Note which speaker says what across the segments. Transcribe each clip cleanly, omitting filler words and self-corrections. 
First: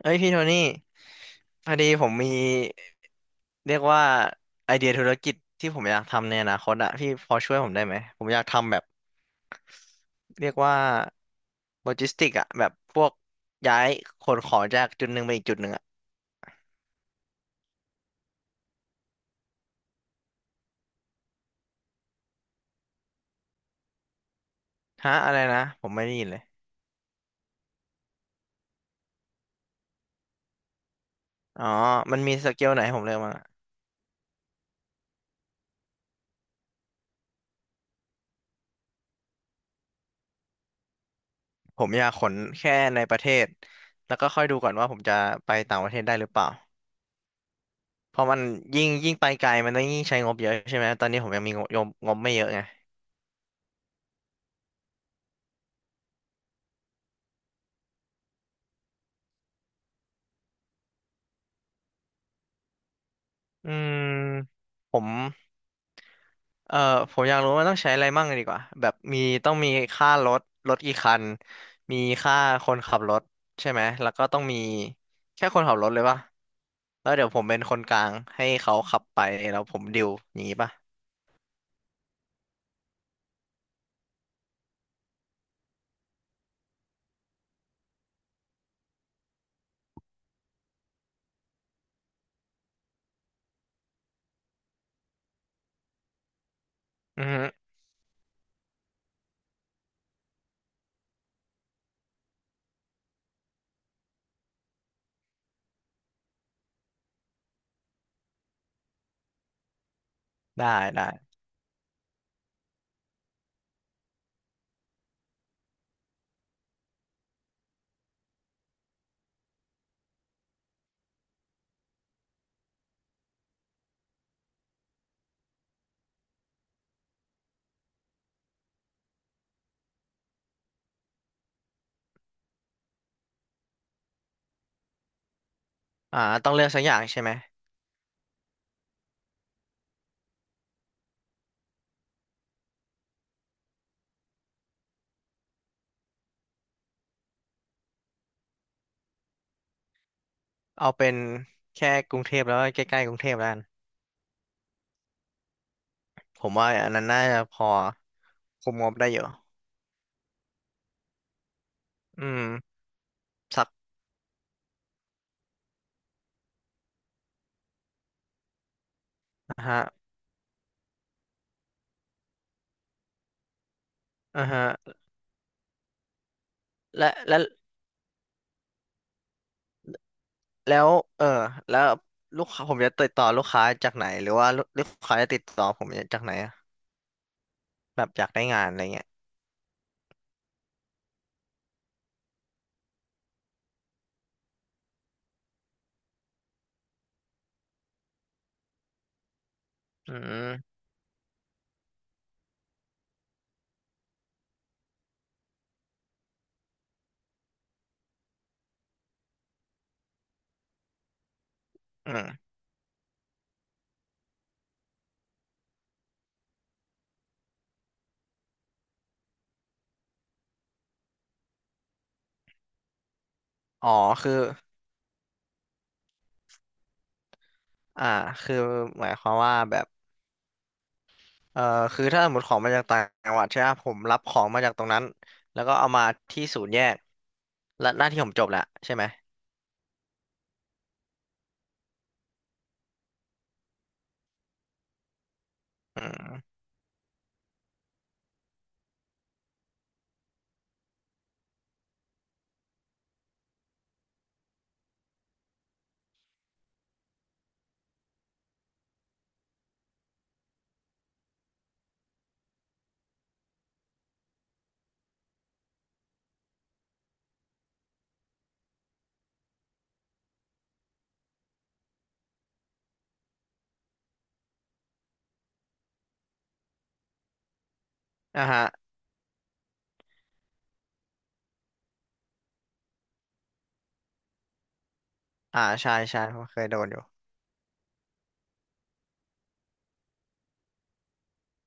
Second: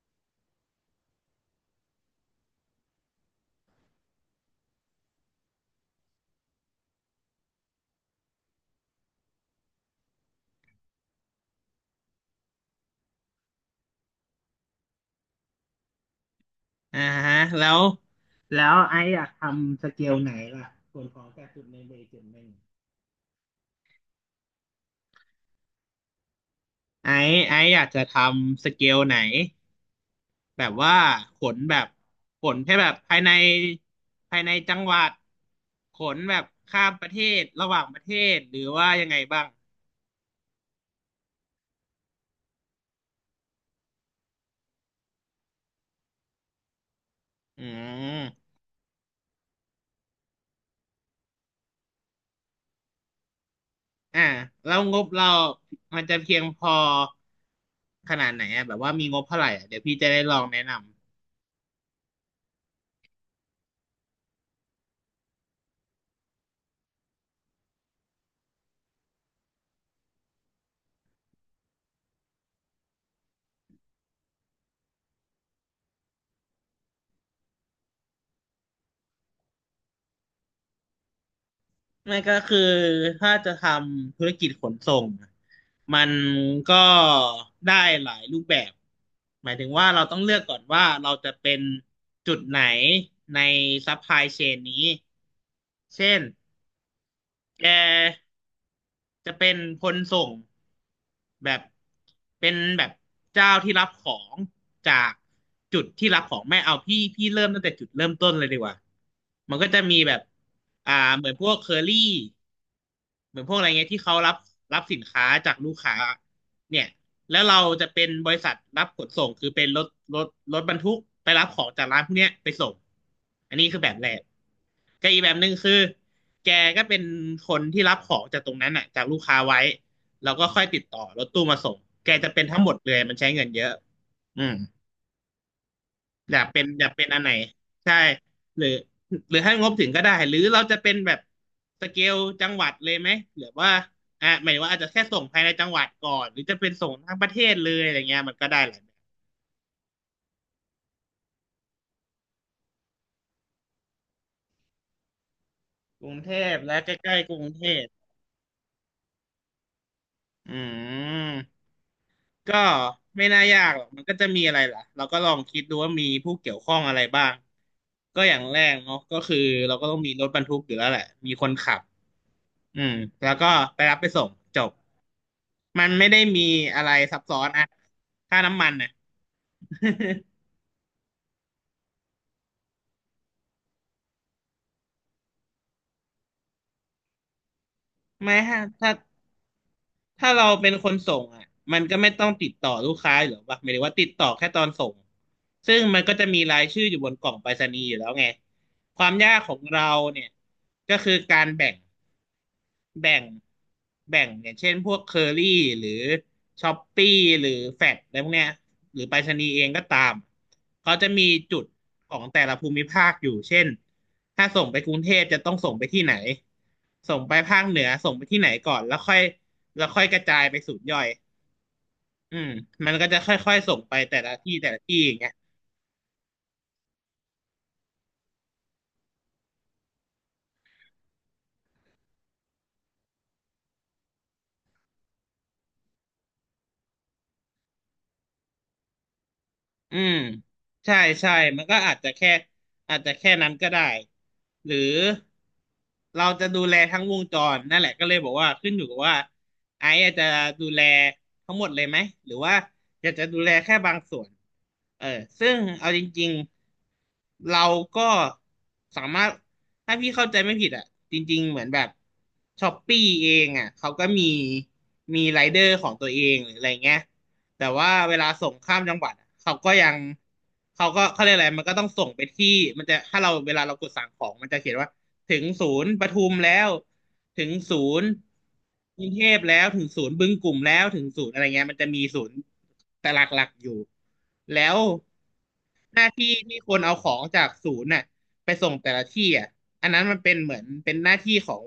Speaker 1: เอ้ยพี่โทนี่พอดีผมมีเรียกว่าไอเดียธุรกิจที่ผมอยากทำในอนาคตอะพี่พอช่วยผมได้ไหมผมอยากทำแบบเรียกว่าโลจิสติกอะแบบพวกย้ายขนของจากจุดหนึ่งไปอีกจุดหนึ่งอะ
Speaker 2: อ่าฮะแล้วแล้วไอซ์อยากทำสเกลไหนล่ะส่วนของแต่จุดหนึ่งไปอีกจุดหนึ่ง
Speaker 1: ฮะอะไรนะผมไม่ได้ยินเลย
Speaker 2: ไอซ์อยากจะทำสเกลไหนแบบว่าขน
Speaker 1: อ๋อ
Speaker 2: แบบ
Speaker 1: มันมี
Speaker 2: ข
Speaker 1: ส
Speaker 2: น
Speaker 1: เกล
Speaker 2: แค่
Speaker 1: ไหน
Speaker 2: แบ
Speaker 1: ให้
Speaker 2: บ
Speaker 1: ผมเลื
Speaker 2: ภา
Speaker 1: อ
Speaker 2: ย
Speaker 1: ก
Speaker 2: ใน
Speaker 1: มั้างอะ
Speaker 2: ภายในจังหวัดขนแบบข้ามประเทศระหว่างประเทศหรือว่ายังไงบ้าง
Speaker 1: ผมอยากขนแค่ในประเทศแล้วก็ค่อยดูก่อนว่าผมจะไปต่างประเทศได้หรือเปล่า
Speaker 2: อื
Speaker 1: เพราะมัน
Speaker 2: ม
Speaker 1: ยิ่งไปไกลมันต้องยิ่งใช้งบเยอะใช่ไหมตอนนี้ผมยังมีงบไม่เยอะไง
Speaker 2: อ่าแล้วงบเรามันจะเพียงพอขนาดไหนอะแบบว่ามีงบเท่าไหร่อะเดี๋ยวพี่จะได้ลองแนะนำ
Speaker 1: อืมผม เอ่อผมอยากรู้ว่ามันต้องใช้อะไรมั่งดีกว่าแบบมีต้องมีค่ารถรถกี่คันมีค่าคนขับรถใช่ไหมแล้วก็ต้องมีแค่คนขับรถเลยป่ะแล้วเดี๋ยวผมเป็นคนกลางให้เขาขับไปแล้วผมดิวอย่างงี้ป่ะ
Speaker 2: ไม่ก็คือถ้าจะทำธุรกิจขนส่งมันก็ได้หลายรูปแบบหมายถึงว่าเราต้องเลือกก่อนว่าเราจะเป็นจุดไหนในซัพพลายเชนนี้เช่น
Speaker 1: อือฮึ
Speaker 2: แกจะเป็นคนส่งแบบเป็นแบบเจ้าที่รับของจากจุดที่รับของไม่เอาพี่พี่เริ่มตั้งแต่จุดเริ่มต้นเลยดีกว่ามันก็จะมีแบบ
Speaker 1: ได้
Speaker 2: อ่า
Speaker 1: ได้
Speaker 2: เหมือนพวกเคอรี่ เหมือนพวกอะไรเงี้ยที่เขารับรับสินค้าจากลูกค้าเนี่ยแล้วเราจะเป็นบริษัทรับขนส่งคือเป็นรถรถรถบรรทุกไปรับของจากร้านพวกเนี้ยไปส่งอันนี้คือแบบแรกก็อีกแบบหนึ่งคือแกก็เป็นคนที่รับของจากตรงนั้นอ่ะจากลูกค้าไว้แล้วก็ค่อยติดต่อรถตู้มาส่งแกจะเป็นทั้งหมดเลยมันใช้เงินเยอะอืม
Speaker 1: อ่า
Speaker 2: อยาก
Speaker 1: ต้อง
Speaker 2: เป็
Speaker 1: เลื
Speaker 2: น
Speaker 1: อกสั
Speaker 2: อ
Speaker 1: ก
Speaker 2: ยา
Speaker 1: อ
Speaker 2: ก
Speaker 1: ย่าง
Speaker 2: เป็นอั
Speaker 1: ใช่
Speaker 2: นไห
Speaker 1: ไห
Speaker 2: น
Speaker 1: ม
Speaker 2: ใช่หรือหรือให้งบถึงก็ได้หรือเราจะเป็นแบบสเกลจังหวัดเลยไหมหรือว่าอ่ะหมายถึงว่าอาจจะแค่ส่งภายในจังหวัดก่อนหรือจะเป็นส่งทั้งประเทศเลยอะไรเงี้ยมันก็ได้หลายแบบ
Speaker 1: เอาเป็นแค่กรุงเทพแล้วก็ใกล้ๆกรุงเทพแล้วกัน
Speaker 2: กรุงเท
Speaker 1: ผม
Speaker 2: พ
Speaker 1: ว่า
Speaker 2: และ
Speaker 1: อันนั้น
Speaker 2: ใกล้
Speaker 1: น่า
Speaker 2: ๆก
Speaker 1: จะ
Speaker 2: รุง
Speaker 1: พ
Speaker 2: เท
Speaker 1: อ
Speaker 2: พ
Speaker 1: คุมงบได้อยู่
Speaker 2: อืม
Speaker 1: อืม
Speaker 2: ก็ไม่น่ายา
Speaker 1: สัก
Speaker 2: กหรอกมันก็จะมีอะไรล่ะเราก็ลองคิดดูว่ามีผู้เกี่ยวข้องอะไรบ้างก็อย่างแรกเนาะก็คือ
Speaker 1: นะ
Speaker 2: เรา
Speaker 1: ฮะ
Speaker 2: ก็ต้องมีรถบรรทุกอยู่แล้วแหละมีคนขับอืมแล้วก็ไปรับไปส่ง
Speaker 1: อ่า
Speaker 2: จ
Speaker 1: ฮะ
Speaker 2: บ มันไม่ได้มีอะไร
Speaker 1: และ
Speaker 2: ซับซ้
Speaker 1: และ
Speaker 2: อนอะค่าน้ำมันน่ะ
Speaker 1: แล้วเออแล้วลูกค้าผมจะติดต่อลูกค้าจากไหนหรือว่าลูกค้าจะติดต่อผมจากไหนอะแบบอยาก
Speaker 2: ไม่
Speaker 1: ได้
Speaker 2: ฮะ
Speaker 1: งานอะไรเงี้ย
Speaker 2: ถ้าเราเป็นคนส่งอ่ะมันก็ไม่ต้องติดต่อลูกค้าหรือยู่หรอกปะหมายถึงว่าติดต่อแค่ตอนส่ง ซึ่งมันก็จะมีรายชื่ออยู่บนกล่องไปรษณีย์อยู่แล้วไง ความยากของเรา
Speaker 1: อื
Speaker 2: เนี่ย
Speaker 1: ม
Speaker 2: ก็คือการแบ่ง แบ่งแบ่งอย่างเช่นพวกเคอรี่หรือช้อปปี้หรือแฟดอะไรพวกเนี้ยหรือไปรษณีย์เองก็ตามเขาจะมีจุดข
Speaker 1: อื
Speaker 2: องแต่
Speaker 1: ม
Speaker 2: ละภูมิภาคอยู่เช่นถ้าส่งไปกรุงเทพจะต้องส่งไปที่ไหนส่งไปภาคเหนือส่งไปที่ไหนก่อนแล้วค่อยกระจายไปศูนย์ย่อยอืมมันก็จะค่อยๆส่ง
Speaker 1: อ๋อ
Speaker 2: ไปแต่ละ
Speaker 1: คือ
Speaker 2: ที่แต่ละที่อย่างเงี้ย
Speaker 1: อ่าคือหมายความว่าแบบเออคือถ้าสมมติของมาจากต่างจังหวัดใช่ไหมผมรับของมาจากตรงนั้นแล้วก็เอามาที่ศูนย์แยกและหน้าที่ผมจบแล้วใช่ไหม
Speaker 2: อืมใช่ใช่มันก็อาจจะแค่นั้นก็ได้หรือ
Speaker 1: อื
Speaker 2: เรา
Speaker 1: ม
Speaker 2: จะดูแลทั้งวงจรนั่นแหละก็เลยบอกว่าขึ้นอยู่กับว่าไอซ์อาจจะดูแลทั้งหมดเลยไหมหรือว่าอยากจะดูแลแค่บางส่วนเออซึ่งเอาจริงๆเราก็สามารถถ้าพี่เข้าใจไม่ผิดอ่ะจริงๆเหมือนแบบช้อปปี้เองอ่ะเขาก็มีมีไรเดอร์ของตัวเองหรืออะไรเงี้ย แต่ว่าเวลาส่งข้ามจังหวัดอะเขาก็ยังเขาเรียกอะไรมันก็ต้องส่งไปที่มันจะถ้าเราเวลาเรากดสั่งของมันจะเขียนว่า ถึงศูนย์ปทุมแล้ว ถึงศูนย์
Speaker 1: อ่าฮะ
Speaker 2: กรุงเทพแล้ว ถึงศูนย์บึงกลุ่มแล้วถึงศูนย์อะไรเงี้ยมันจะมีศูนย์แต่หลักๆอยู่แล้ว
Speaker 1: อ่าใช่
Speaker 2: หน้า
Speaker 1: ใช่
Speaker 2: ที่
Speaker 1: ผมเค
Speaker 2: ที่
Speaker 1: ย
Speaker 2: ค
Speaker 1: โด
Speaker 2: น
Speaker 1: น
Speaker 2: เอา
Speaker 1: อยู่
Speaker 2: ของจากศูนย์น่ะ ไปส่งแต่ละที่อ่ะอันนั้นมันเป็นเหมือนเป็นหน้าที่ของ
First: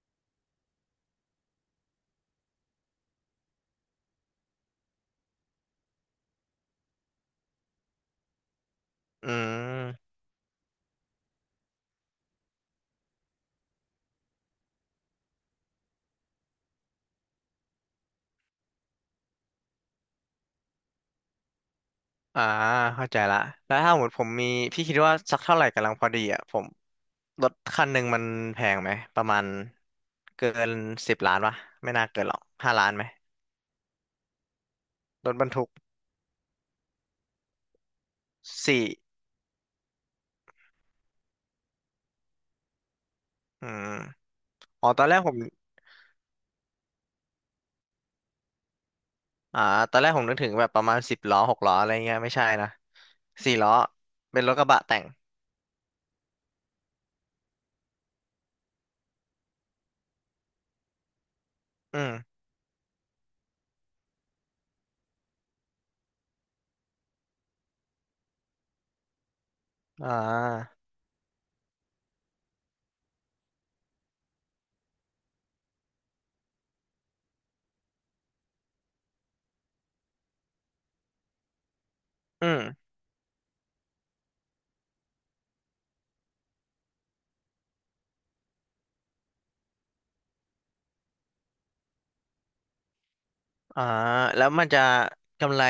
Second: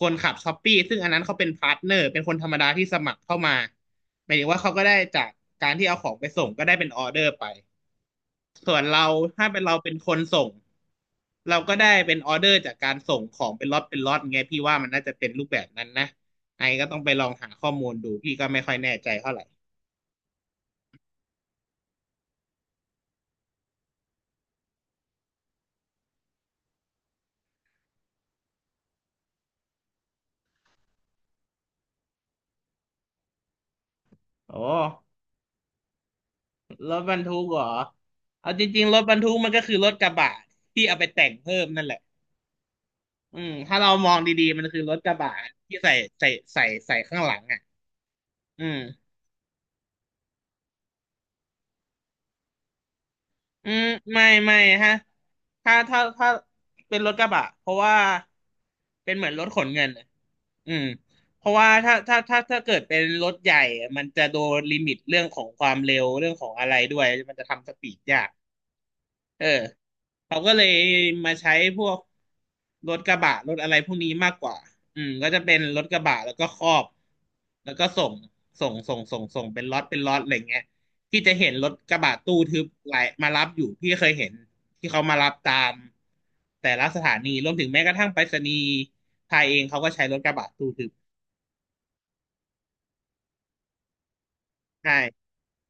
Speaker 2: คนขับช้อปปี้ซึ่งอันนั้นเขาเป็นพาร์ทเนอร์เป็นคนธรรมดาที่สมัครเข้ามาหมายถึงว่าเขาก็ได้จากการที่เอาของไปส่งก็ได้เป็นออเดอร์ไปส่วนเรา
Speaker 1: อื
Speaker 2: ถ้าเป็นเราเป็นค
Speaker 1: ม
Speaker 2: นส่งเราก็ได้เป็นออเดอร์จากการส่งของเป็นล็อตเป็นล็อตไงพี่ว่ามันน่าจะเป็นรูปแบบนั้นนะไอ้ก็ต้องไปลองหาข้อมูลดูพี่ก็ไม่ค่อยแน่ใจเท่าไหร่
Speaker 1: อ่าเข้าใจละแล้วถ้าสมมติผมมีพี่คิดว่าสักเท่าไหร่กำลังพอดีอ่ะผม รถคันหนึ่งมันแพงไหมประมาณเกินสิบล้านปะไม่น่าเกินหรอกห้าล้านไหม
Speaker 2: โอ้
Speaker 1: รถบรรทุก
Speaker 2: รถบรรทุกเหรอเอาจริ
Speaker 1: สี่
Speaker 2: งๆรถบรรทุกมันก็คือรถกระบะที่เอาไปแต่งเพิ่มนั่นแหละ อืม
Speaker 1: อื
Speaker 2: ถ้าเรา
Speaker 1: ม
Speaker 2: มองดีๆ มันคือ
Speaker 1: อ๋อ
Speaker 2: รถ
Speaker 1: ตอน
Speaker 2: ก
Speaker 1: แร
Speaker 2: ระ
Speaker 1: กผ
Speaker 2: บะ
Speaker 1: ม
Speaker 2: ที่ใส่ใส่ใส่ใส่ข้างหลังอ่ะอืม
Speaker 1: อ่าตอนแรกผมนึกถึงแบบประมาณสิบล้อหกล้ออะไรเงี้ยไม่ใช่นะสี่
Speaker 2: อื
Speaker 1: ล้อ
Speaker 2: มไม่
Speaker 1: เป็นรถ
Speaker 2: ไม่
Speaker 1: กระบะ
Speaker 2: ฮะ
Speaker 1: แต่ง
Speaker 2: ถ้าเป็นรถกระบะเพราะว่าเป็นเหมือนรถขนเงินอะอืมเพราะว่า
Speaker 1: อืม
Speaker 2: ถ้าเกิดเป็นรถใหญ่มันจะโดนลิมิตเรื่องของความเร็วเรื่องของอะไรด้วย มันจะทำสปีดยาก เออ
Speaker 1: อ่
Speaker 2: เขาก็เลย
Speaker 1: า
Speaker 2: มาใช้พวกรถกระบะรถอะไรพวกนี้มากกว่าอืมก็จะเป็นรถกระบะแล้วก็ครอบแล้วก็ส่งเป็นล็อตเป็นล็อตอะไรเงี้ยที่จะเห็นรถกระบะตู้
Speaker 1: อื
Speaker 2: ทึบ
Speaker 1: ม
Speaker 2: ไหลมารับอยู่พี่เคยเห็นที่เขามารับตามแต่ละสถานีรวมถึงแม้กระทั่งไปรษณีย์ไทยเองเขาก็ใช้รถกระบะตู้ทึบ
Speaker 1: อ่าแล้วมันจะ
Speaker 2: ใช่
Speaker 1: กำไร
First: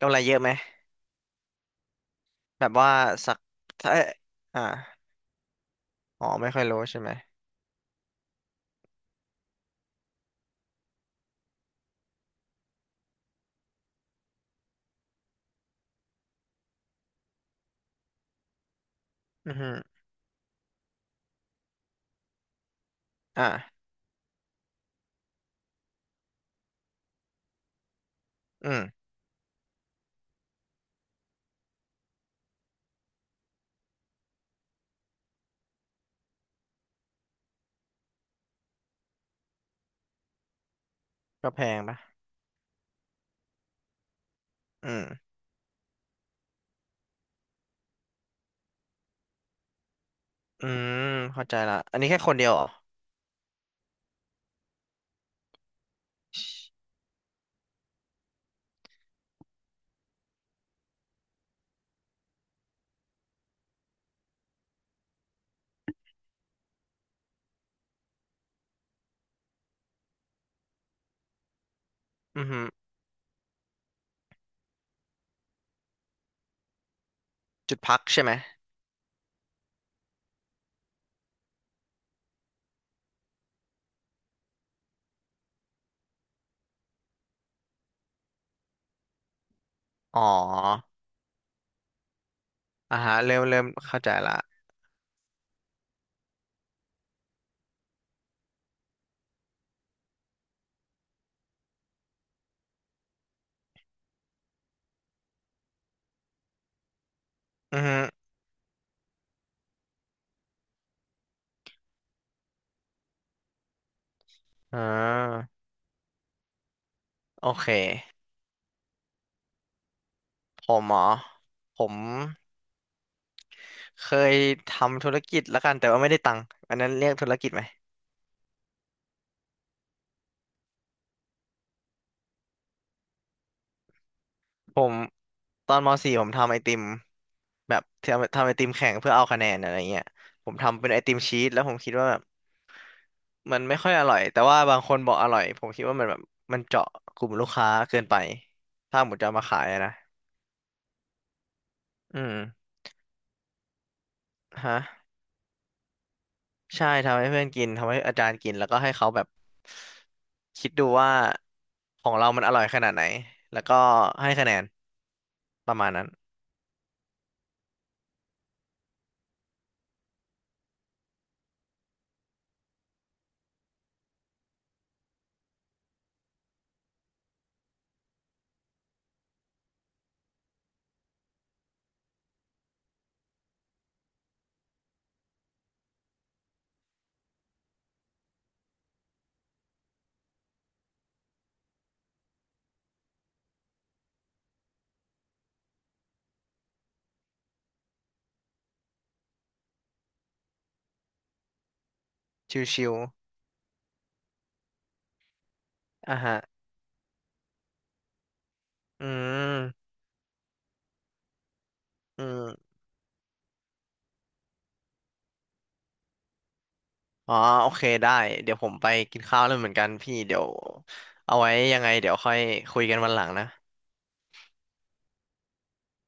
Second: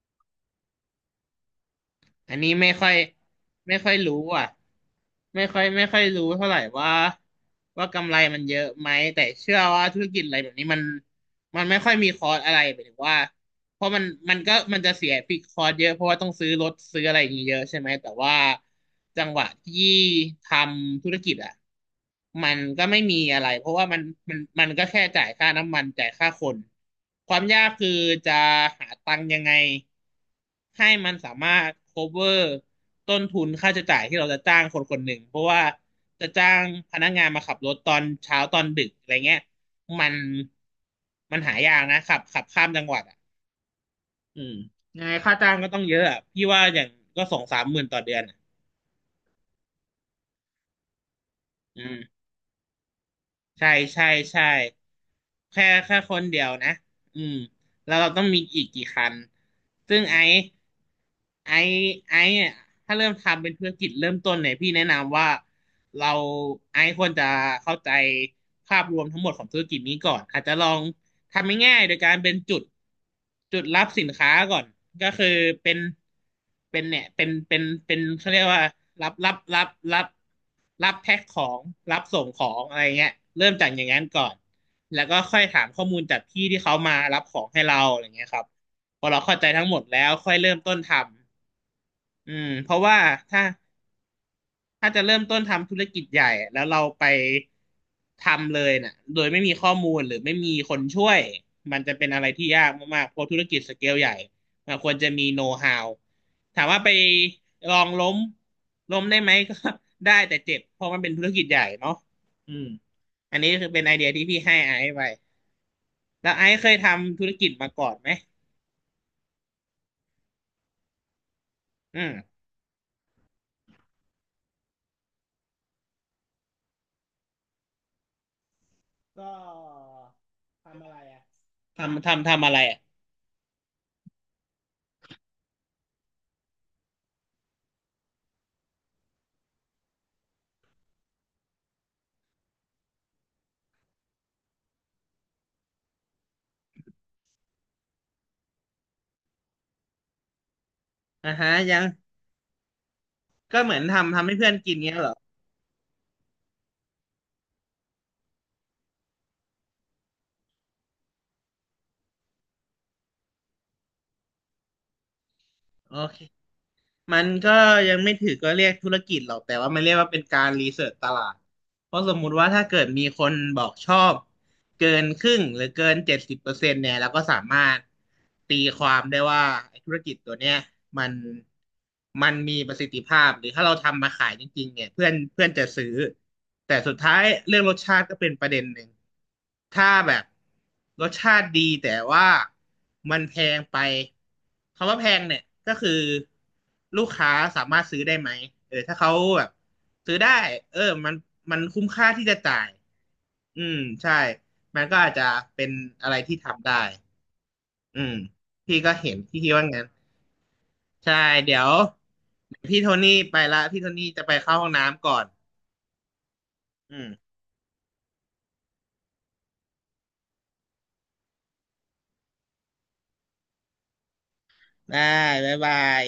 Speaker 1: เยอะไหม
Speaker 2: อันนี้
Speaker 1: แบ
Speaker 2: ไม่
Speaker 1: บ
Speaker 2: ค่อ
Speaker 1: ว่า
Speaker 2: ย
Speaker 1: สัก
Speaker 2: ไม่ค่
Speaker 1: ถ้า
Speaker 2: อยรู้อ่ะ
Speaker 1: อ่า
Speaker 2: ไม่ค่อยรู้
Speaker 1: อ๋อ
Speaker 2: เท่า
Speaker 1: ไม่
Speaker 2: ไหร่
Speaker 1: ค่อยรู้
Speaker 2: ว่า
Speaker 1: ใช่ไหม
Speaker 2: กำไรมันเยอะไหมแต่เชื่อว่าธุรกิจอะไรแบบนี้มันไม่ค่อยมีคอร์สอะไรหมายถึงว่าเพราะมันก็มันจะเสียฟิกคอร์สเยอะเพราะว่าต้องซื้อรถซื้ออะไรอย่างเงี้ยเยอะใช่ไหมแต่ว่าจังหวะ
Speaker 1: อือฮึ
Speaker 2: ที่ทำธุรกิจอ่ะมันก็ไม่มีอะไรเพราะ
Speaker 1: อ่า
Speaker 2: ว่ามันก็แค่จ่ายค่าน้ำมันจ่ายค่าคนความยากคือจะ
Speaker 1: อืม
Speaker 2: หาตังค์ยังไง ให้มันสามารถ cover ต้นทุนค่าใช้จ่ายที่เราจะจ้างคนคนหนึ่ง เพราะว่าจะจ้างพนักงานมาขับรถตอนเช้าตอนดึกอะไรเงี้ย มันมัน
Speaker 1: ก็
Speaker 2: หา
Speaker 1: แพ
Speaker 2: ยา
Speaker 1: ง
Speaker 2: กนะ
Speaker 1: ปะ
Speaker 2: ขับข้ามจังหวัดอ่ะอืม
Speaker 1: อื
Speaker 2: ยั
Speaker 1: ม
Speaker 2: งไงค่าจ้างก็ต้องเยอะอะ พี่ว่าอย่างก็สองสามหมื่นต่อเดือนอะ
Speaker 1: อืมเข้าใจละ
Speaker 2: อื
Speaker 1: อั
Speaker 2: ม
Speaker 1: นนี้แค่คนเดียวเหรอ
Speaker 2: ใช่ใช่ใช่แค่คนเดี
Speaker 1: ช
Speaker 2: ยวนะอืมแล้วเราต้องมีอีกกี่คันซึ่งไอ้ไอ้เนี่ยถ้าเริ่มทำเป็นธุรกิจเริ่มต้นเนี่ยพี่แนะนำว่าเราไอ้ควรจะเข้าใจภาพรวมทั้งหมดของธุรกิจนี้ก่อนอาจจะลอง ทำง่ายๆโดยการเป็น
Speaker 1: อือ
Speaker 2: จุ
Speaker 1: ฮึ
Speaker 2: ดจุดรับสินค้าก่อนก็คือเป็นเป็นเนี่ยเป็นเป็น
Speaker 1: จุด
Speaker 2: เป็
Speaker 1: พั
Speaker 2: น
Speaker 1: กใช่
Speaker 2: เขา
Speaker 1: ไหม
Speaker 2: เรียกว่ารับรับรับรับรับแพ็คของรับส่งของอะไรเงี้ยเริ่มจากอย่างนั้นก่อนแล้วก็ค่อยถามข้อมูลจากพี่ที่เขามารับของให้เราอะไรเงี้ยครับพอเราเข้าใจทั้งหมดแล้ว
Speaker 1: อ๋อ
Speaker 2: ค่อยเริ่มต้นทำอืมเพราะว่า
Speaker 1: อ่าฮะ
Speaker 2: ถ้า
Speaker 1: เริ่มเข้าใจละ
Speaker 2: ถ้าจะเริ่มต้นทำธุรกิจใหญ่แล้วเราไปทำเลยน่ะโดยไม่มีข้อมูลหรือไม่มีคนช่วยมันจะเป็นอะไรที่ยากมากๆเพราะธุรกิจสเกลใหญ่มันควรจะมีโน้ตฮาวถามว่าไปลอ
Speaker 1: อือ
Speaker 2: ง
Speaker 1: ฮึ
Speaker 2: ล้มล้มได้ไหมก็ ได้แต่เจ็บเพราะมันเป็นธุรกิจใหญ่เนาะอืมอันนี้คือเป็นไอเดียที่พี่ให้ไอ
Speaker 1: อ่
Speaker 2: ซ์ไป
Speaker 1: า
Speaker 2: แล้วไอซ์เคยทำธุร
Speaker 1: โอ
Speaker 2: กิจ
Speaker 1: เค
Speaker 2: มาก่อนไหม
Speaker 1: ผมเหรอผม
Speaker 2: อืม
Speaker 1: เคยทำธุรกิจละกันแต่ว่าไม่ได้ตังค์อันนั้นเรียกธุรกิจไหม
Speaker 2: ก็ทำอะไรอ่ะทำอะไรอ่ะ
Speaker 1: ผมตอนม .4 ผมทำไอติมแบบทำไอติมแข่งเพื่อเอาคะแนนอะไรเงี้ยผมทำเป็นไอติมชีสแล้วผมคิดว่าแบบ มันไม่ค่อยอร่อยแต่ว่าบางคนบอกอร่อยผมคิดว่ามันแบบมันเจาะกลุ่มลูกค้าเกินไปถ้าหมดจะเอามาขายอะนะ
Speaker 2: อ่าฮะยัง
Speaker 1: อืม
Speaker 2: ก็เหมือนทำให้เพื่อนกินเงี้ย
Speaker 1: ฮะ
Speaker 2: เหรอ
Speaker 1: ใช่ทำให้เพื่อนกินทำให้อาจารย์กินแล้วก็ให้เขาแบบคิดดูว่าของเรามันอร่อยขนาดไหนแล้วก็ให้คะแนนประมาณ
Speaker 2: โอ
Speaker 1: นั้น
Speaker 2: เคมันก็ยังไม่ถือก็เรียกธุรกิจหรอกแต่ว่ามันเรียกว่าเป็นการรีเสิร์ชตลาดเพราะสมมุติว่าถ้าเกิดมีคนบอกชอบ เกินครึ่งหรือเกิน70%เนี่ยเราก็สามารถตีความได้ว่าไอ้ธุรกิจตัวเนี้ยมันมันมีประสิทธิภาพหรือถ้าเราทำมาขายจริงๆเนี่ยเพื่อนเพื่อนจะซื้อแต่สุดท้ายเรื่องรสชาติก็เป็นประเด็นหนึ่งถ้าแบบรสชาติดีแต่ว่ามันแพงไปคำว่าแพงเนี่ยก็คือลูกค้าสามารถซื้อได้ไหมเออถ้าเขาแบบซื้อได้เออมันคุ้มค่าที่จะจ่าย
Speaker 1: ชิว
Speaker 2: อืมใช่มันก็อาจจะเป็น
Speaker 1: ๆ
Speaker 2: อะไร
Speaker 1: อ่ะ
Speaker 2: ที่
Speaker 1: ฮะ
Speaker 2: ทำได้อืมพี่ก็
Speaker 1: อื
Speaker 2: เห็นพี่คิดว่างั้
Speaker 1: ม
Speaker 2: นใช่เดี๋ยว
Speaker 1: อื
Speaker 2: เดี๋ยว
Speaker 1: ม
Speaker 2: พี่โทนี่ไปละพี่โทนี่จะไปเข้าห้องน้ำก่อนอืม
Speaker 1: อ๋อโอเคได้เดี๋ยวผมไปกินข้าวแล้วเหมือนกันพี่เดี๋ยวเอาไว้ยังไงเดี๋ยวค่อยคุยกันวันหลังนะ
Speaker 2: ได้บ๊ายบาย